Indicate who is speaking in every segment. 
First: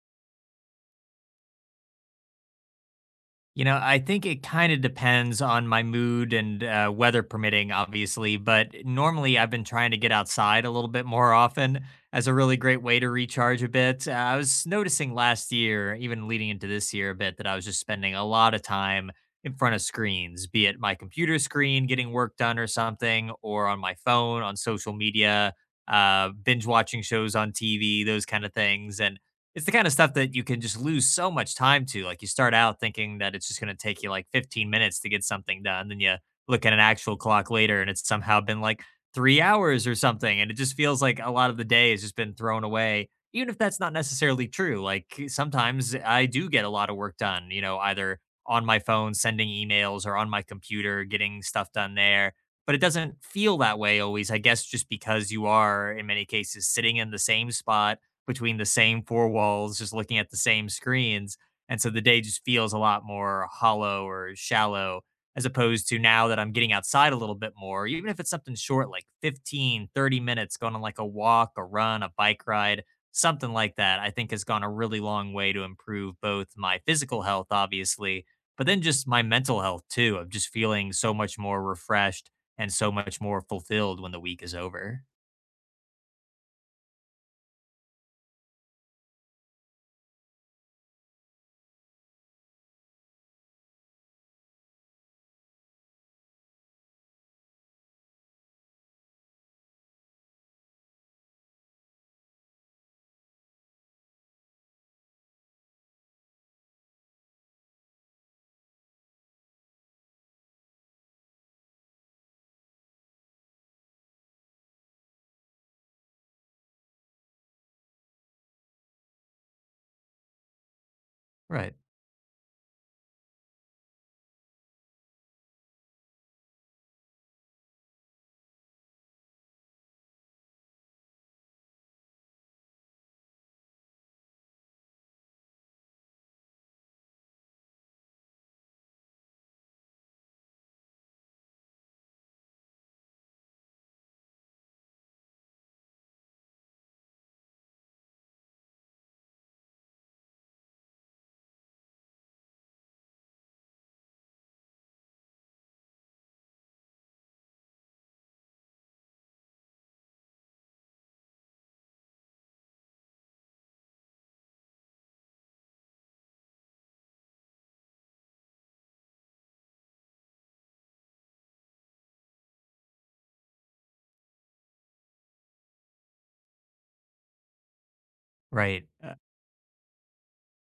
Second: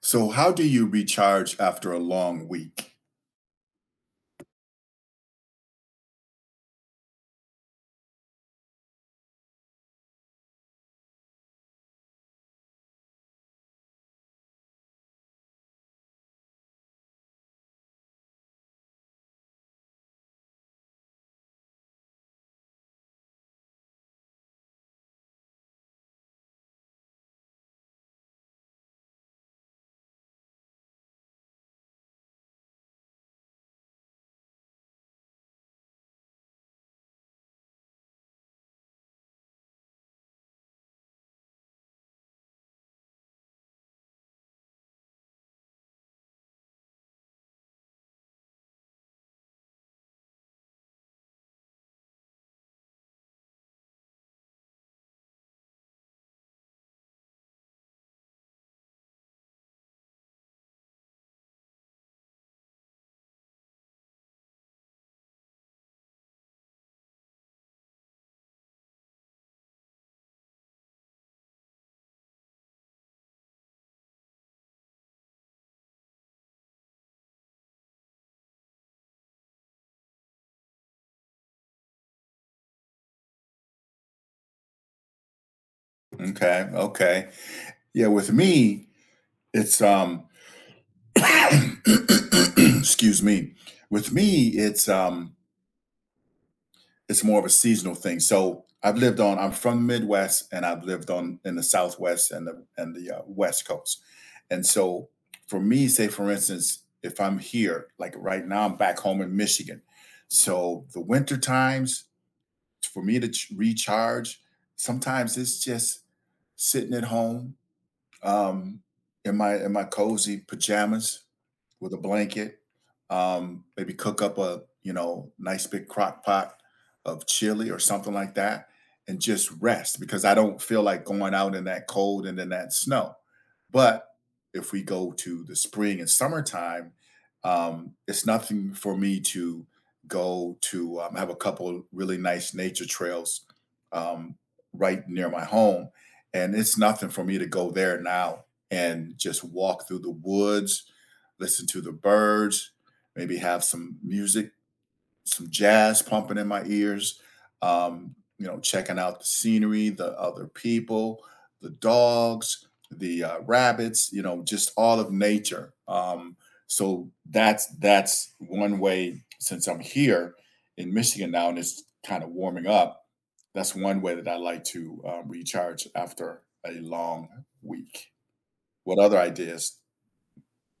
Speaker 1: So, how do you recharge after a long week?
Speaker 2: You know, I think it kind of depends on my mood and weather permitting, obviously. But normally, I've been trying to get outside a little bit more often as a really great way to recharge a bit. I was noticing last year, even leading into this year a bit, that I was just spending a lot of time in front of screens, be it my computer screen getting work done or something, or on my phone, on social media, binge watching shows on TV, those kind of things. And it's the kind of stuff that you can just lose so much time to. Like you start out thinking that it's just going to take you like 15 minutes to get something done. Then you look at an actual clock later and it's somehow been like 3 hours or something. And it just feels like a lot of the day has just been thrown away, even if that's not necessarily true. Like sometimes I do get a lot of work done, you know, either on my phone, sending emails or on my computer, getting stuff done there, but it doesn't feel that way always, I guess, just because you are in many cases sitting in the same spot between the same four walls, just looking at the same screens. And so the day just feels a lot more hollow or shallow, as opposed to now that I'm getting outside a little bit more, even if it's something short, like 15, 30 minutes, going on like a walk, a run, a bike ride, something like that, I think has gone a really long way to improve both my physical health, obviously, but then just my mental health too, of just feeling so much more refreshed and so much more fulfilled when the week is over.
Speaker 1: Okay, okay. Yeah, with me, it's excuse me. With me, it's it's more of a seasonal thing. So, I've lived on I'm from the Midwest and I've lived on in the Southwest and the West Coast. And so, for me, say for instance, if I'm here, like right now I'm back home in Michigan. So, the winter times for me to recharge, sometimes it's just sitting at home um, in my cozy pajamas
Speaker 2: Right,
Speaker 1: with a blanket, maybe cook up a, you know, nice big crock pot of chili or something like that and just rest because I don't feel like going out in that cold and in that snow. But if we go to the spring and summertime, it's nothing for me to go to have a couple really nice nature trails um, right near my home, and it's nothing for me to go there now and just walk through the woods, listen to the birds, maybe have some music, some jazz pumping in my ears, you know, checking out the scenery, the other people, the dogs, the rabbits, you know, just all of nature. So that's one way since I'm here in Michigan now and it's kind of warming up. That's one way that I like to recharge after a long week.
Speaker 2: right.
Speaker 1: What other ideas?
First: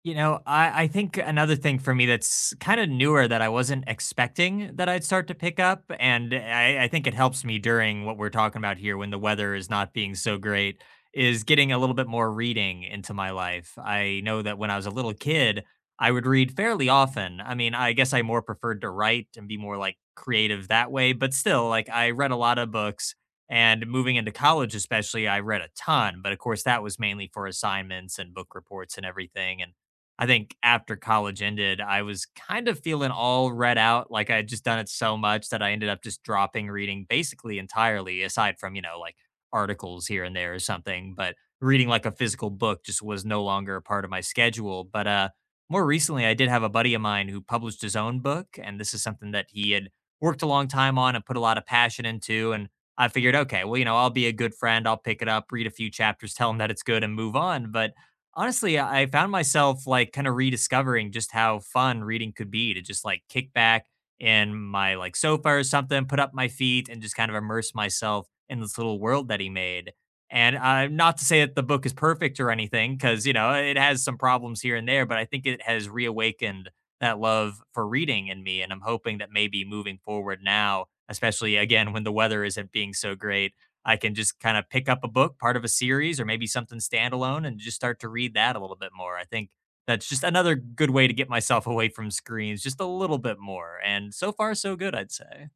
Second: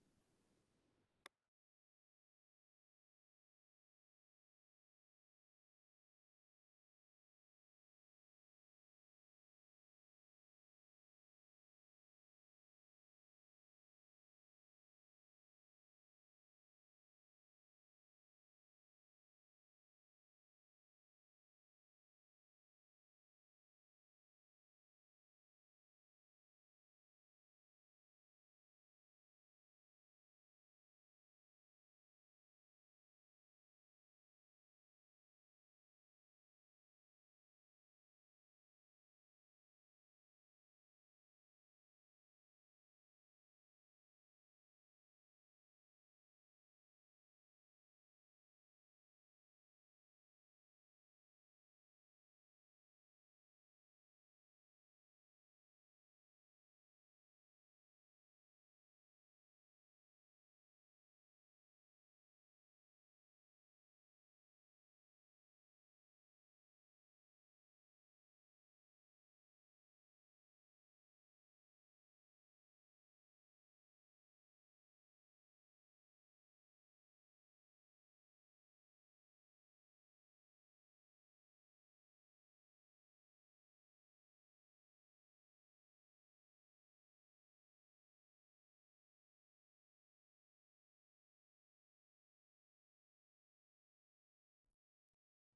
Speaker 2: You know, I think another thing for me that's kind of newer that I wasn't expecting that I'd start to pick up. And I think it helps me during what we're talking about here when the weather is not being so great is getting a little bit more reading into my life. I know that when I was a little kid, I would read fairly often. I mean, I guess I more preferred to write and be more like creative that way, but still, like I read a lot of books. And moving into college, especially, I read a ton. But of course, that was mainly for assignments and book reports and everything. And I think after college ended, I was kind of feeling all read out. Like I had just done it so much that I ended up just dropping reading basically entirely, aside from, you know, like articles here and there or something. But reading like a physical book just was no longer a part of my schedule. But more recently, I did have a buddy of mine who published his own book. And this is something that he had worked a long time on and put a lot of passion into. And I figured, okay, well, you know, I'll be a good friend. I'll pick it up, read a few chapters, tell him that it's good and move on. But honestly, I found myself, like, kinda rediscovering just how fun reading could be, to just, like, kick back in my, like, sofa or something, put up my feet, and just kind of immerse myself in this little world that he made, and, not to say that the book is perfect or anything, because you know, it has some problems here and there, but I think it has reawakened that love for reading in me, and I'm hoping that maybe moving forward now, especially, again, when the weather isn't being so great, I can just kind of pick up a book, part of a series, or maybe something standalone, and just start to read that a little bit more. I think that's just another good way to get myself away from screens just a little bit more. And so far, so good, I'd say.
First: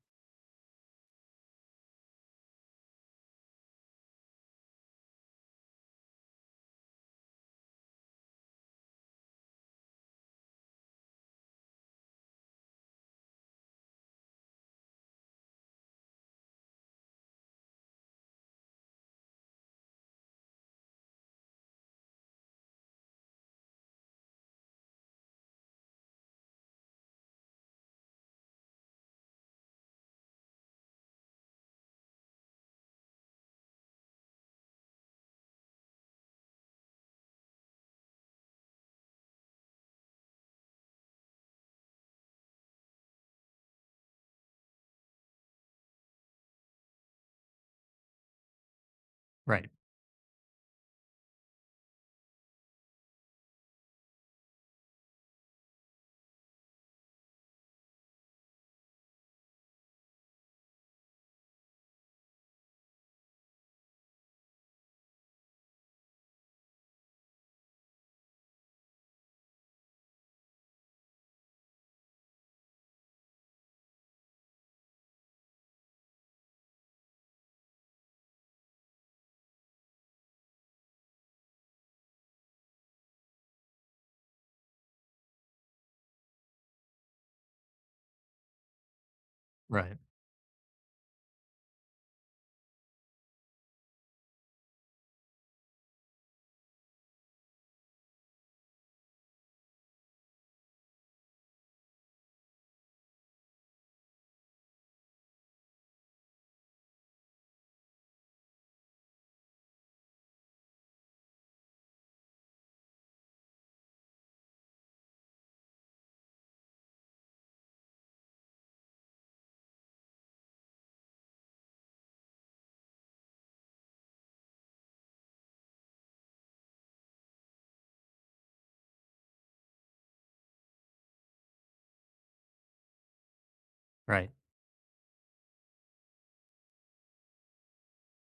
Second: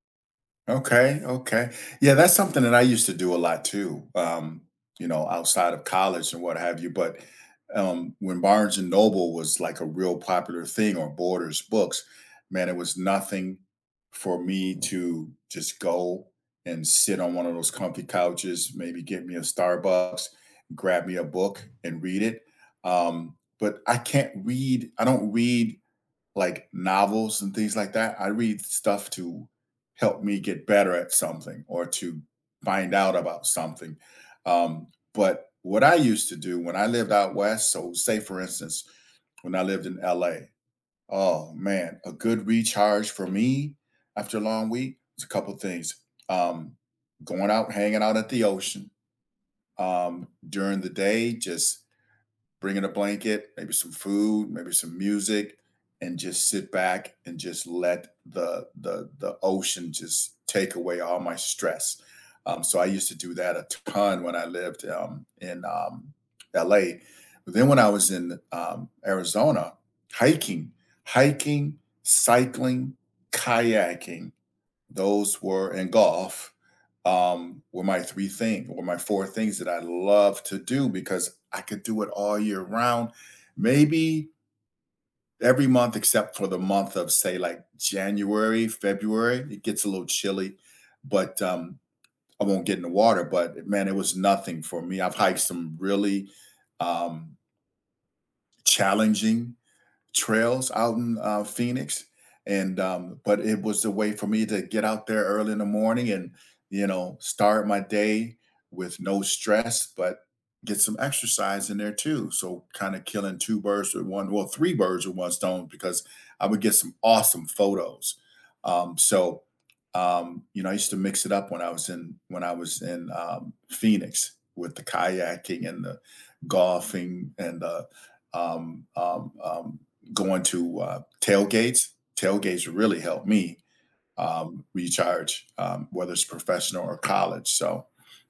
Speaker 1: Okay, okay. Yeah, that's something that I used to do a lot too, you know, outside of college and what have you. But when Barnes and Noble was like a real popular thing, or Borders books, man, it was nothing for me to just go and sit on one of those comfy couches, maybe get me a Starbucks, grab me a book and read it. But I can't read, I don't read like novels and things like that. I read stuff to help me get better at something or to find out about something. Um, but what I used to do when I lived out west, so say for instance, when I lived in LA, oh man, a good recharge for me after a long week was a couple things. Um, Going out, hanging out at the ocean
Speaker 2: Right,
Speaker 1: during the day, just bringing a blanket, maybe some food, maybe some music, and just sit back and just let the ocean just take away all my stress. So I used to do that a ton when I lived in L.A. But then when I was in Arizona, hiking, hiking, cycling, kayaking, those were and golf, were my 3 things, were my 4 things that I love to do because I could do it all year round. Maybe every month except for the month of, say, like, January, February, it gets a
Speaker 2: right,
Speaker 1: little chilly, but, I won't get in the water, but, man, it was nothing for me. I've hiked some really, um, challenging trails out in, Phoenix, and, but it was a way for me to get out there early in the morning and, you know, start my day with no stress, but get some exercise in there too. So kinda killing 2 birds with 1, well, 3 birds with 1 stone because I would get some awesome photos. Um, so, you know, I used to mix it up when I was in, Phoenix with the kayaking and the golfing and the, um, um, um, going to tailgates. Tailgates really help me
Speaker 2: right.
Speaker 1: recharge, whether it's professional or college. So,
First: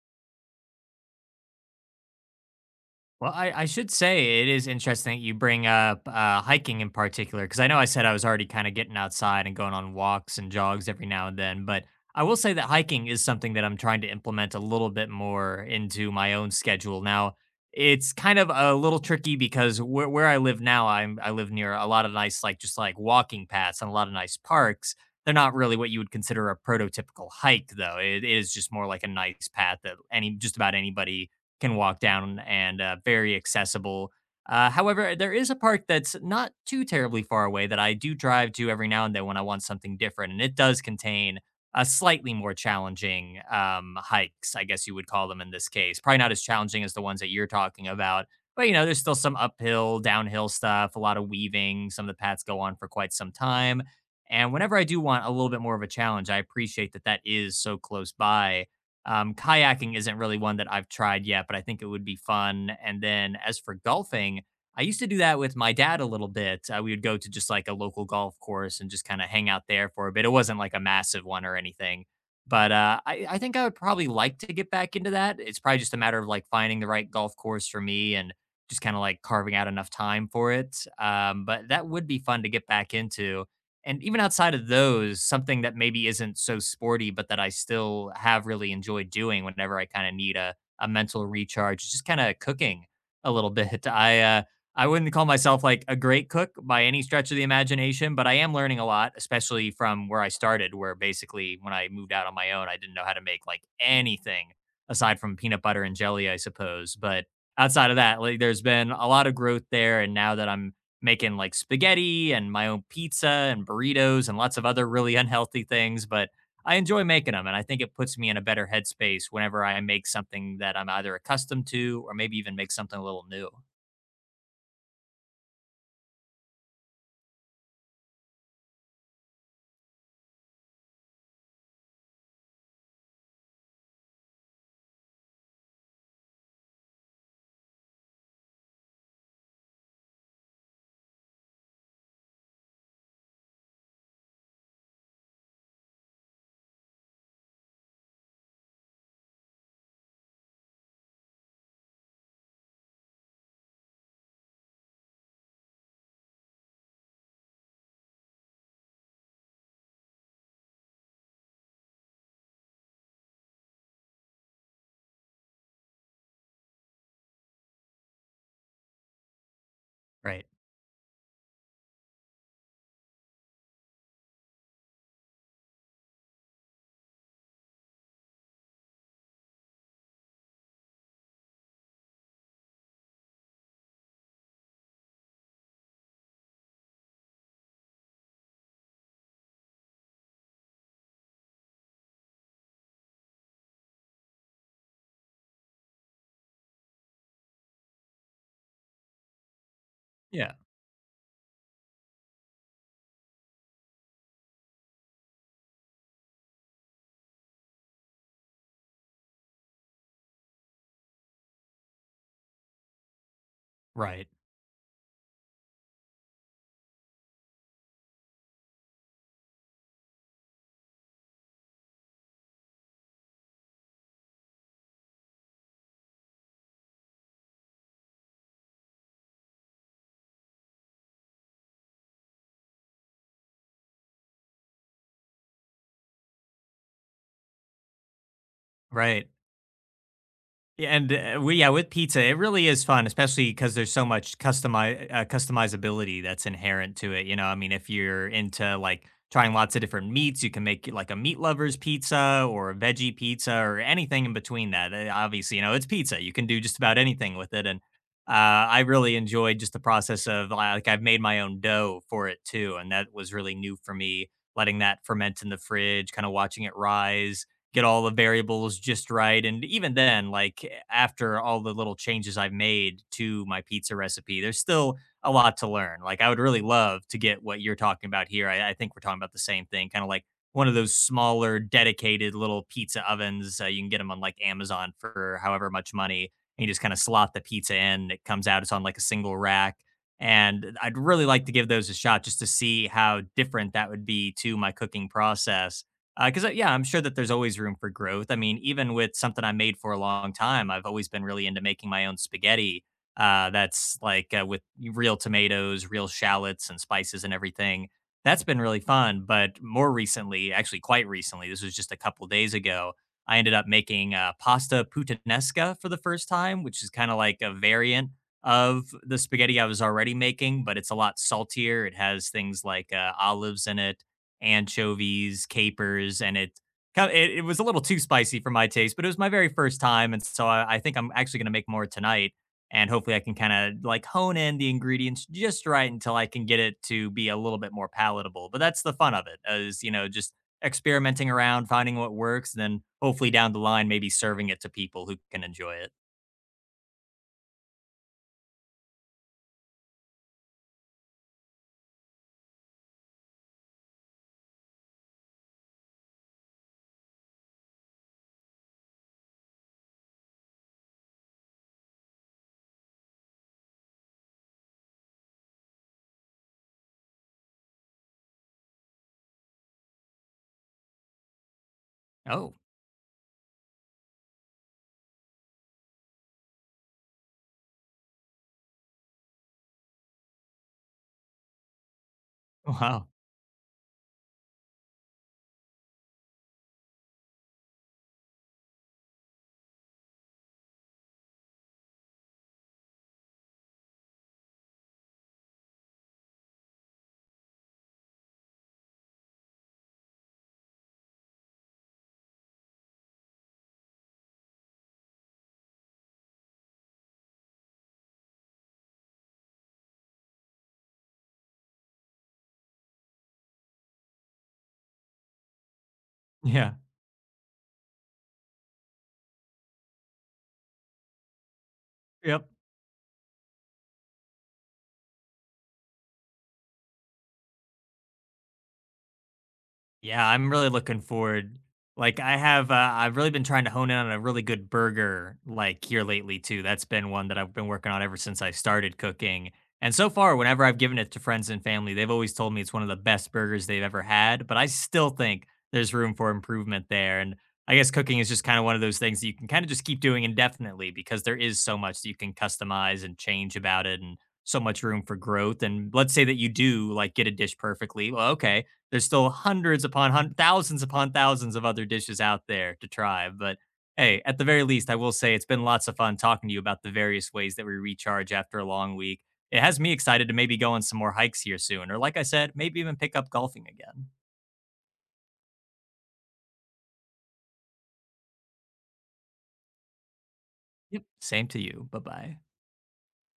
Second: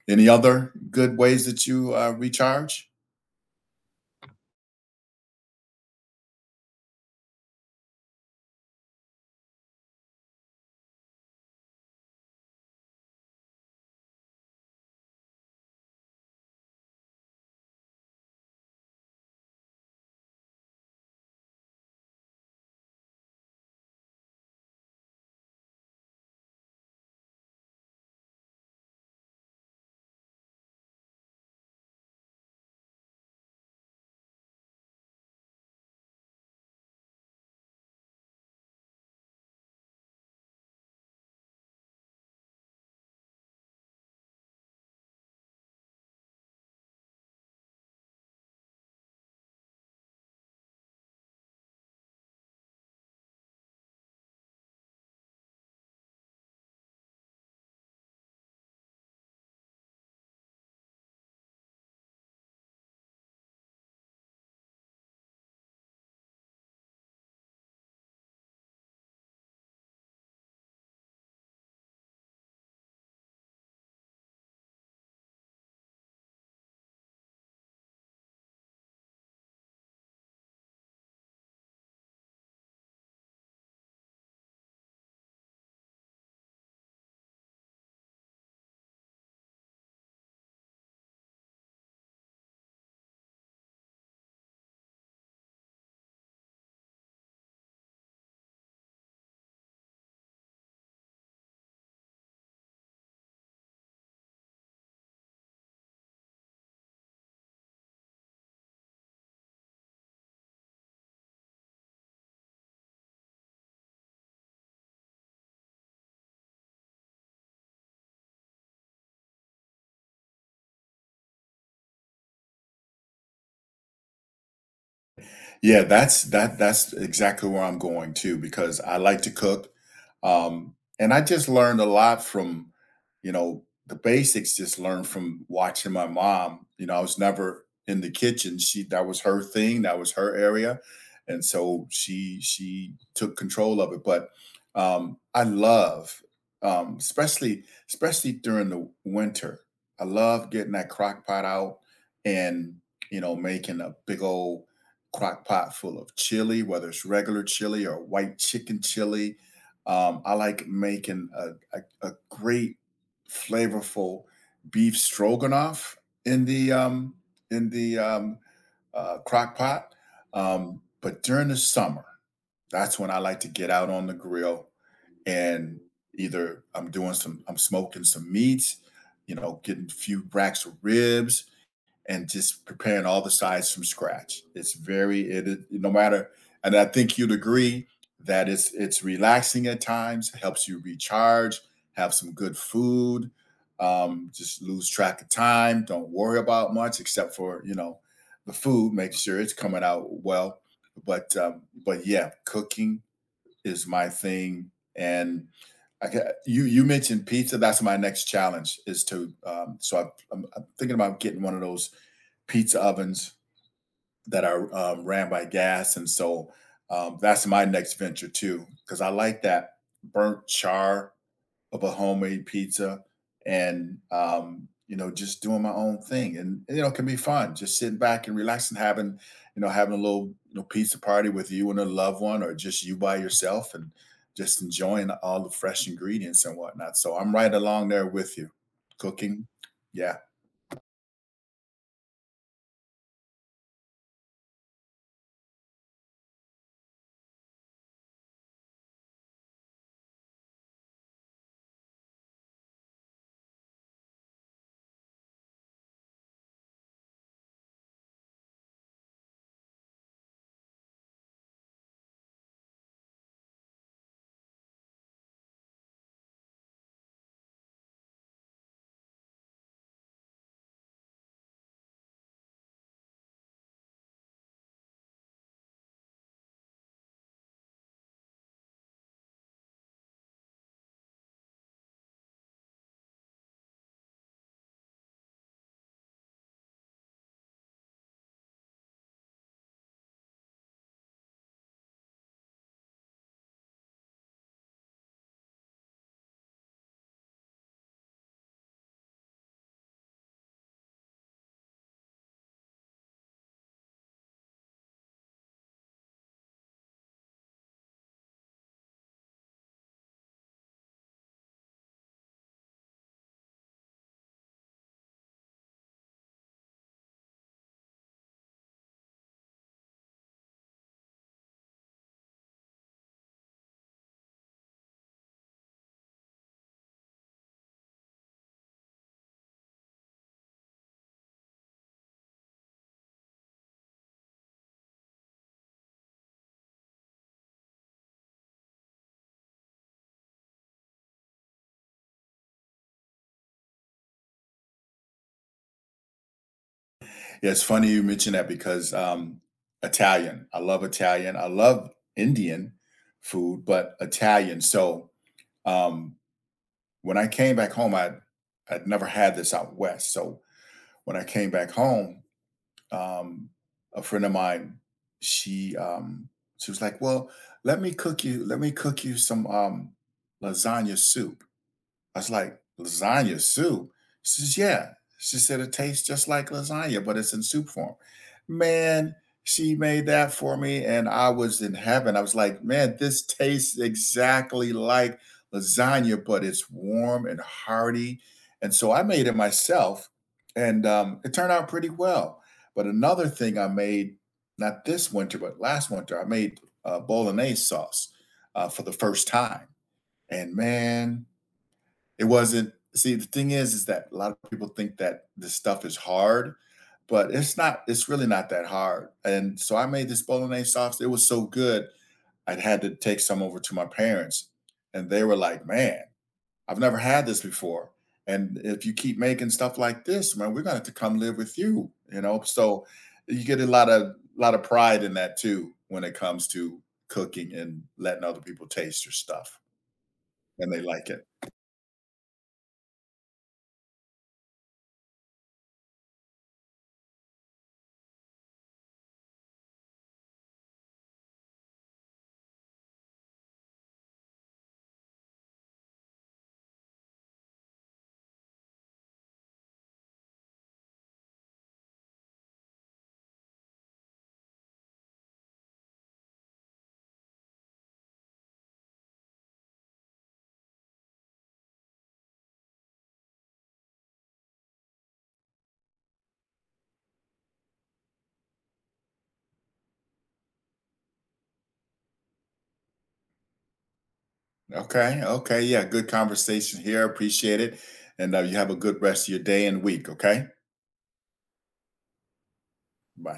Speaker 1: any other good ways that you recharge?
Speaker 2: Well, I should say it is interesting that you bring up hiking in particular, because I know I said I was already kind of getting outside and going on walks and jogs every now and then. But I will say that hiking is something that I'm trying to implement a little bit more into my own schedule. Now, it's kind of a little tricky because where I live now, I live near a lot of nice, like just like walking paths and a lot of nice parks. They're not really what you would consider a prototypical hike, though. It is just more like a nice path that any just about anybody can walk down and very accessible. However, there is a park that's not too terribly far away that I do drive to every now and then when I want something different, and it does contain a slightly more challenging hikes, I guess you would call them in this case. Probably not as challenging as the ones that you're talking about, but you know, there's still some uphill, downhill stuff, a lot of weaving. Some of the paths go on for quite some time, and whenever I do want a little bit more of a challenge, I appreciate that that is so close by. Kayaking isn't really one that I've tried yet, but I think it would be fun. And then as for golfing, I used to do that with my dad a little bit. We would go to just like a local golf course and just kind of hang out there for a bit. It wasn't like a massive one or anything, but I think I would probably like to get back into that. It's probably just a matter of like finding the right golf course for me and just kind of like carving out enough time for it. But that would be fun to get back into. And even outside of those, something that maybe isn't so sporty, but that I still have really enjoyed doing whenever I kind of need a mental recharge, is just kind of cooking a little bit. I wouldn't call myself like a great cook by any stretch of the imagination, but I am learning a lot, especially from where I started, where basically when I moved out on my own, I didn't know how to make like anything aside from peanut butter and jelly, I suppose. But outside of that, like there's been a lot of growth there, and now that I'm making like spaghetti and my own pizza and burritos and lots of other really unhealthy things, but I enjoy making them. And I think it puts me in a better headspace whenever I make something that I'm either accustomed to or maybe even make something a little new.
Speaker 1: Yeah, that's exactly where I'm going to because I like to cook. Um, and I just learned a lot from, you know, the basics, just learned from watching my mom. You know, I was never in the kitchen. She, that was her thing, that was her area. And so she took control of it. But I love especially, especially during the winter. I love getting that crock pot out and, you know, making a big old crock pot full of chili, whether it's regular chili or white chicken chili. I like making a great flavorful beef stroganoff in the in the um, crock pot.
Speaker 2: Right.
Speaker 1: But during the summer, that's when I like to get out on the grill, and either I'm doing some, I'm smoking some meats, you know, getting a few racks of ribs, and just preparing all the sides from scratch. It's very it, no matter, and I think you'd agree that it's relaxing at times, helps you recharge, have some good food, just lose track of time, don't worry about much except for, you know, the food, make sure it's coming out
Speaker 2: Yeah.
Speaker 1: well. But yeah, cooking is my thing, and you, you mentioned pizza. That's my next challenge is to so I'm thinking about getting one of those pizza ovens
Speaker 2: Right.
Speaker 1: that are ran by gas, and so that's my next venture too because I like that burnt char of a homemade pizza, and you know, just doing my own thing, and you know it can be fun just sitting back and relaxing, having, you know, having a little, you know, pizza party with you and a loved one, or just you by yourself, and just enjoying all the fresh ingredients and whatnot. So I'm right along there with you,
Speaker 2: Right.
Speaker 1: cooking, yeah.
Speaker 2: Yeah, and, we yeah, with pizza, it really is fun, especially because there's so much customizability that's inherent to it, you know, I mean, if you're into, like, trying lots of different meats, you can make, like, a meat lover's pizza or a veggie pizza or anything in between that, eh, obviously, you know, it's pizza, you can do just about anything with it, and, I really enjoyed just the process of, like, I've made my own dough for it too, and that was really new for me, letting that ferment in the fridge, kinda watching it rise, get all the variables just right. And even then, like after all the little changes I've made to my pizza recipe, there's still a lot to learn. Like I would really love to get what you're talking about here. I think we're talking about the same thing, kind of like one of those smaller, dedicated little pizza ovens. You can get them on like Amazon for however much money. And you just kind of slot the pizza in. It comes out. It's on like a single rack. And I'd really like to give those a shot just to see how different that would be to my cooking process because, yeah, I'm sure that there's always room for growth. I mean, even with something I made for a long time, I've always been really into making my own spaghetti. That's with real tomatoes, real shallots, and spices and everything. That's been really fun. But more recently, actually, quite recently, this was just a couple days ago, I ended up making pasta puttanesca for the first time, which is kind of like a variant of the spaghetti I was already making, but it's a lot saltier. It has things like olives in it, anchovies, capers, and it kind of, it was a little too spicy for my taste, but it was my very first time, and so I think I'm actually gonna make more tonight, and hopefully I can kind of like hone in the ingredients just right until I can get it to be a little bit more palatable. But that's the fun of it, is you know just experimenting around, finding what works, and then hopefully down the line maybe serving it to people who can enjoy it.
Speaker 1: Yeah, it's funny you mention that because Italian. I love Italian. I love Indian food, but Italian. So um, when I came back home, I'd never had this out west. So when I came back home, um, a friend of mine, she um, she was like, "Well, let me cook you. Let me cook you some lasagna soup." I was
Speaker 2: Oh,
Speaker 1: like, lasagna soup? She says, yeah. She said, it tastes just like lasagna, but it's in soup form. Man, she made that for me, and I was in heaven. I was like, man,
Speaker 2: wow,
Speaker 1: this tastes exactly like lasagna, but it's warm and hearty. And so I made it myself, and it turned out pretty well. But another thing I made, not this winter, but last winter, I made bolognese sauce for the first time. And man, it wasn't, see, the thing is that a lot of people think that this stuff is hard, but it's not, it's really not that hard, and so I made this bolognese sauce, it was so good, I'd had to take some over to my parents, and they were like, "Man,
Speaker 2: yeah,
Speaker 1: I've never had this before, and if you keep making stuff like this, man, we're gonna have to come live with you," you know,
Speaker 2: yep.
Speaker 1: so you get a lot of pride in that too when it comes to cooking and letting other people taste your stuff,
Speaker 2: Yeah, I'm really
Speaker 1: and they
Speaker 2: looking
Speaker 1: like it.
Speaker 2: forward. Like I've really been trying to hone in on a really good burger like here lately too. That's been one that I've been working on ever since I started cooking. And so far, whenever I've given it to friends and family, they've always told me it's one of the best burgers they've ever had. But I still think there's room for improvement there. And I guess cooking is just kind of one of those things that you can kind of just keep doing indefinitely because there is so much that you can customize and change about it and so much room for growth. And let's say that you do like get a dish perfectly. Well, okay, there's still hundreds upon thousands upon thousands of other dishes out there to try. But hey, at the very least, I will say it's been lots of fun talking to you about the various ways that we recharge after a long week. It has me excited to maybe go on some more hikes here soon, or like I said, maybe even pick up golfing again.
Speaker 1: Okay, okay, yeah, good conversation here, appreciate it, and, you have a good rest of your day and week, okay?
Speaker 2: Yep. Same to you. Bye bye.
Speaker 1: Bye.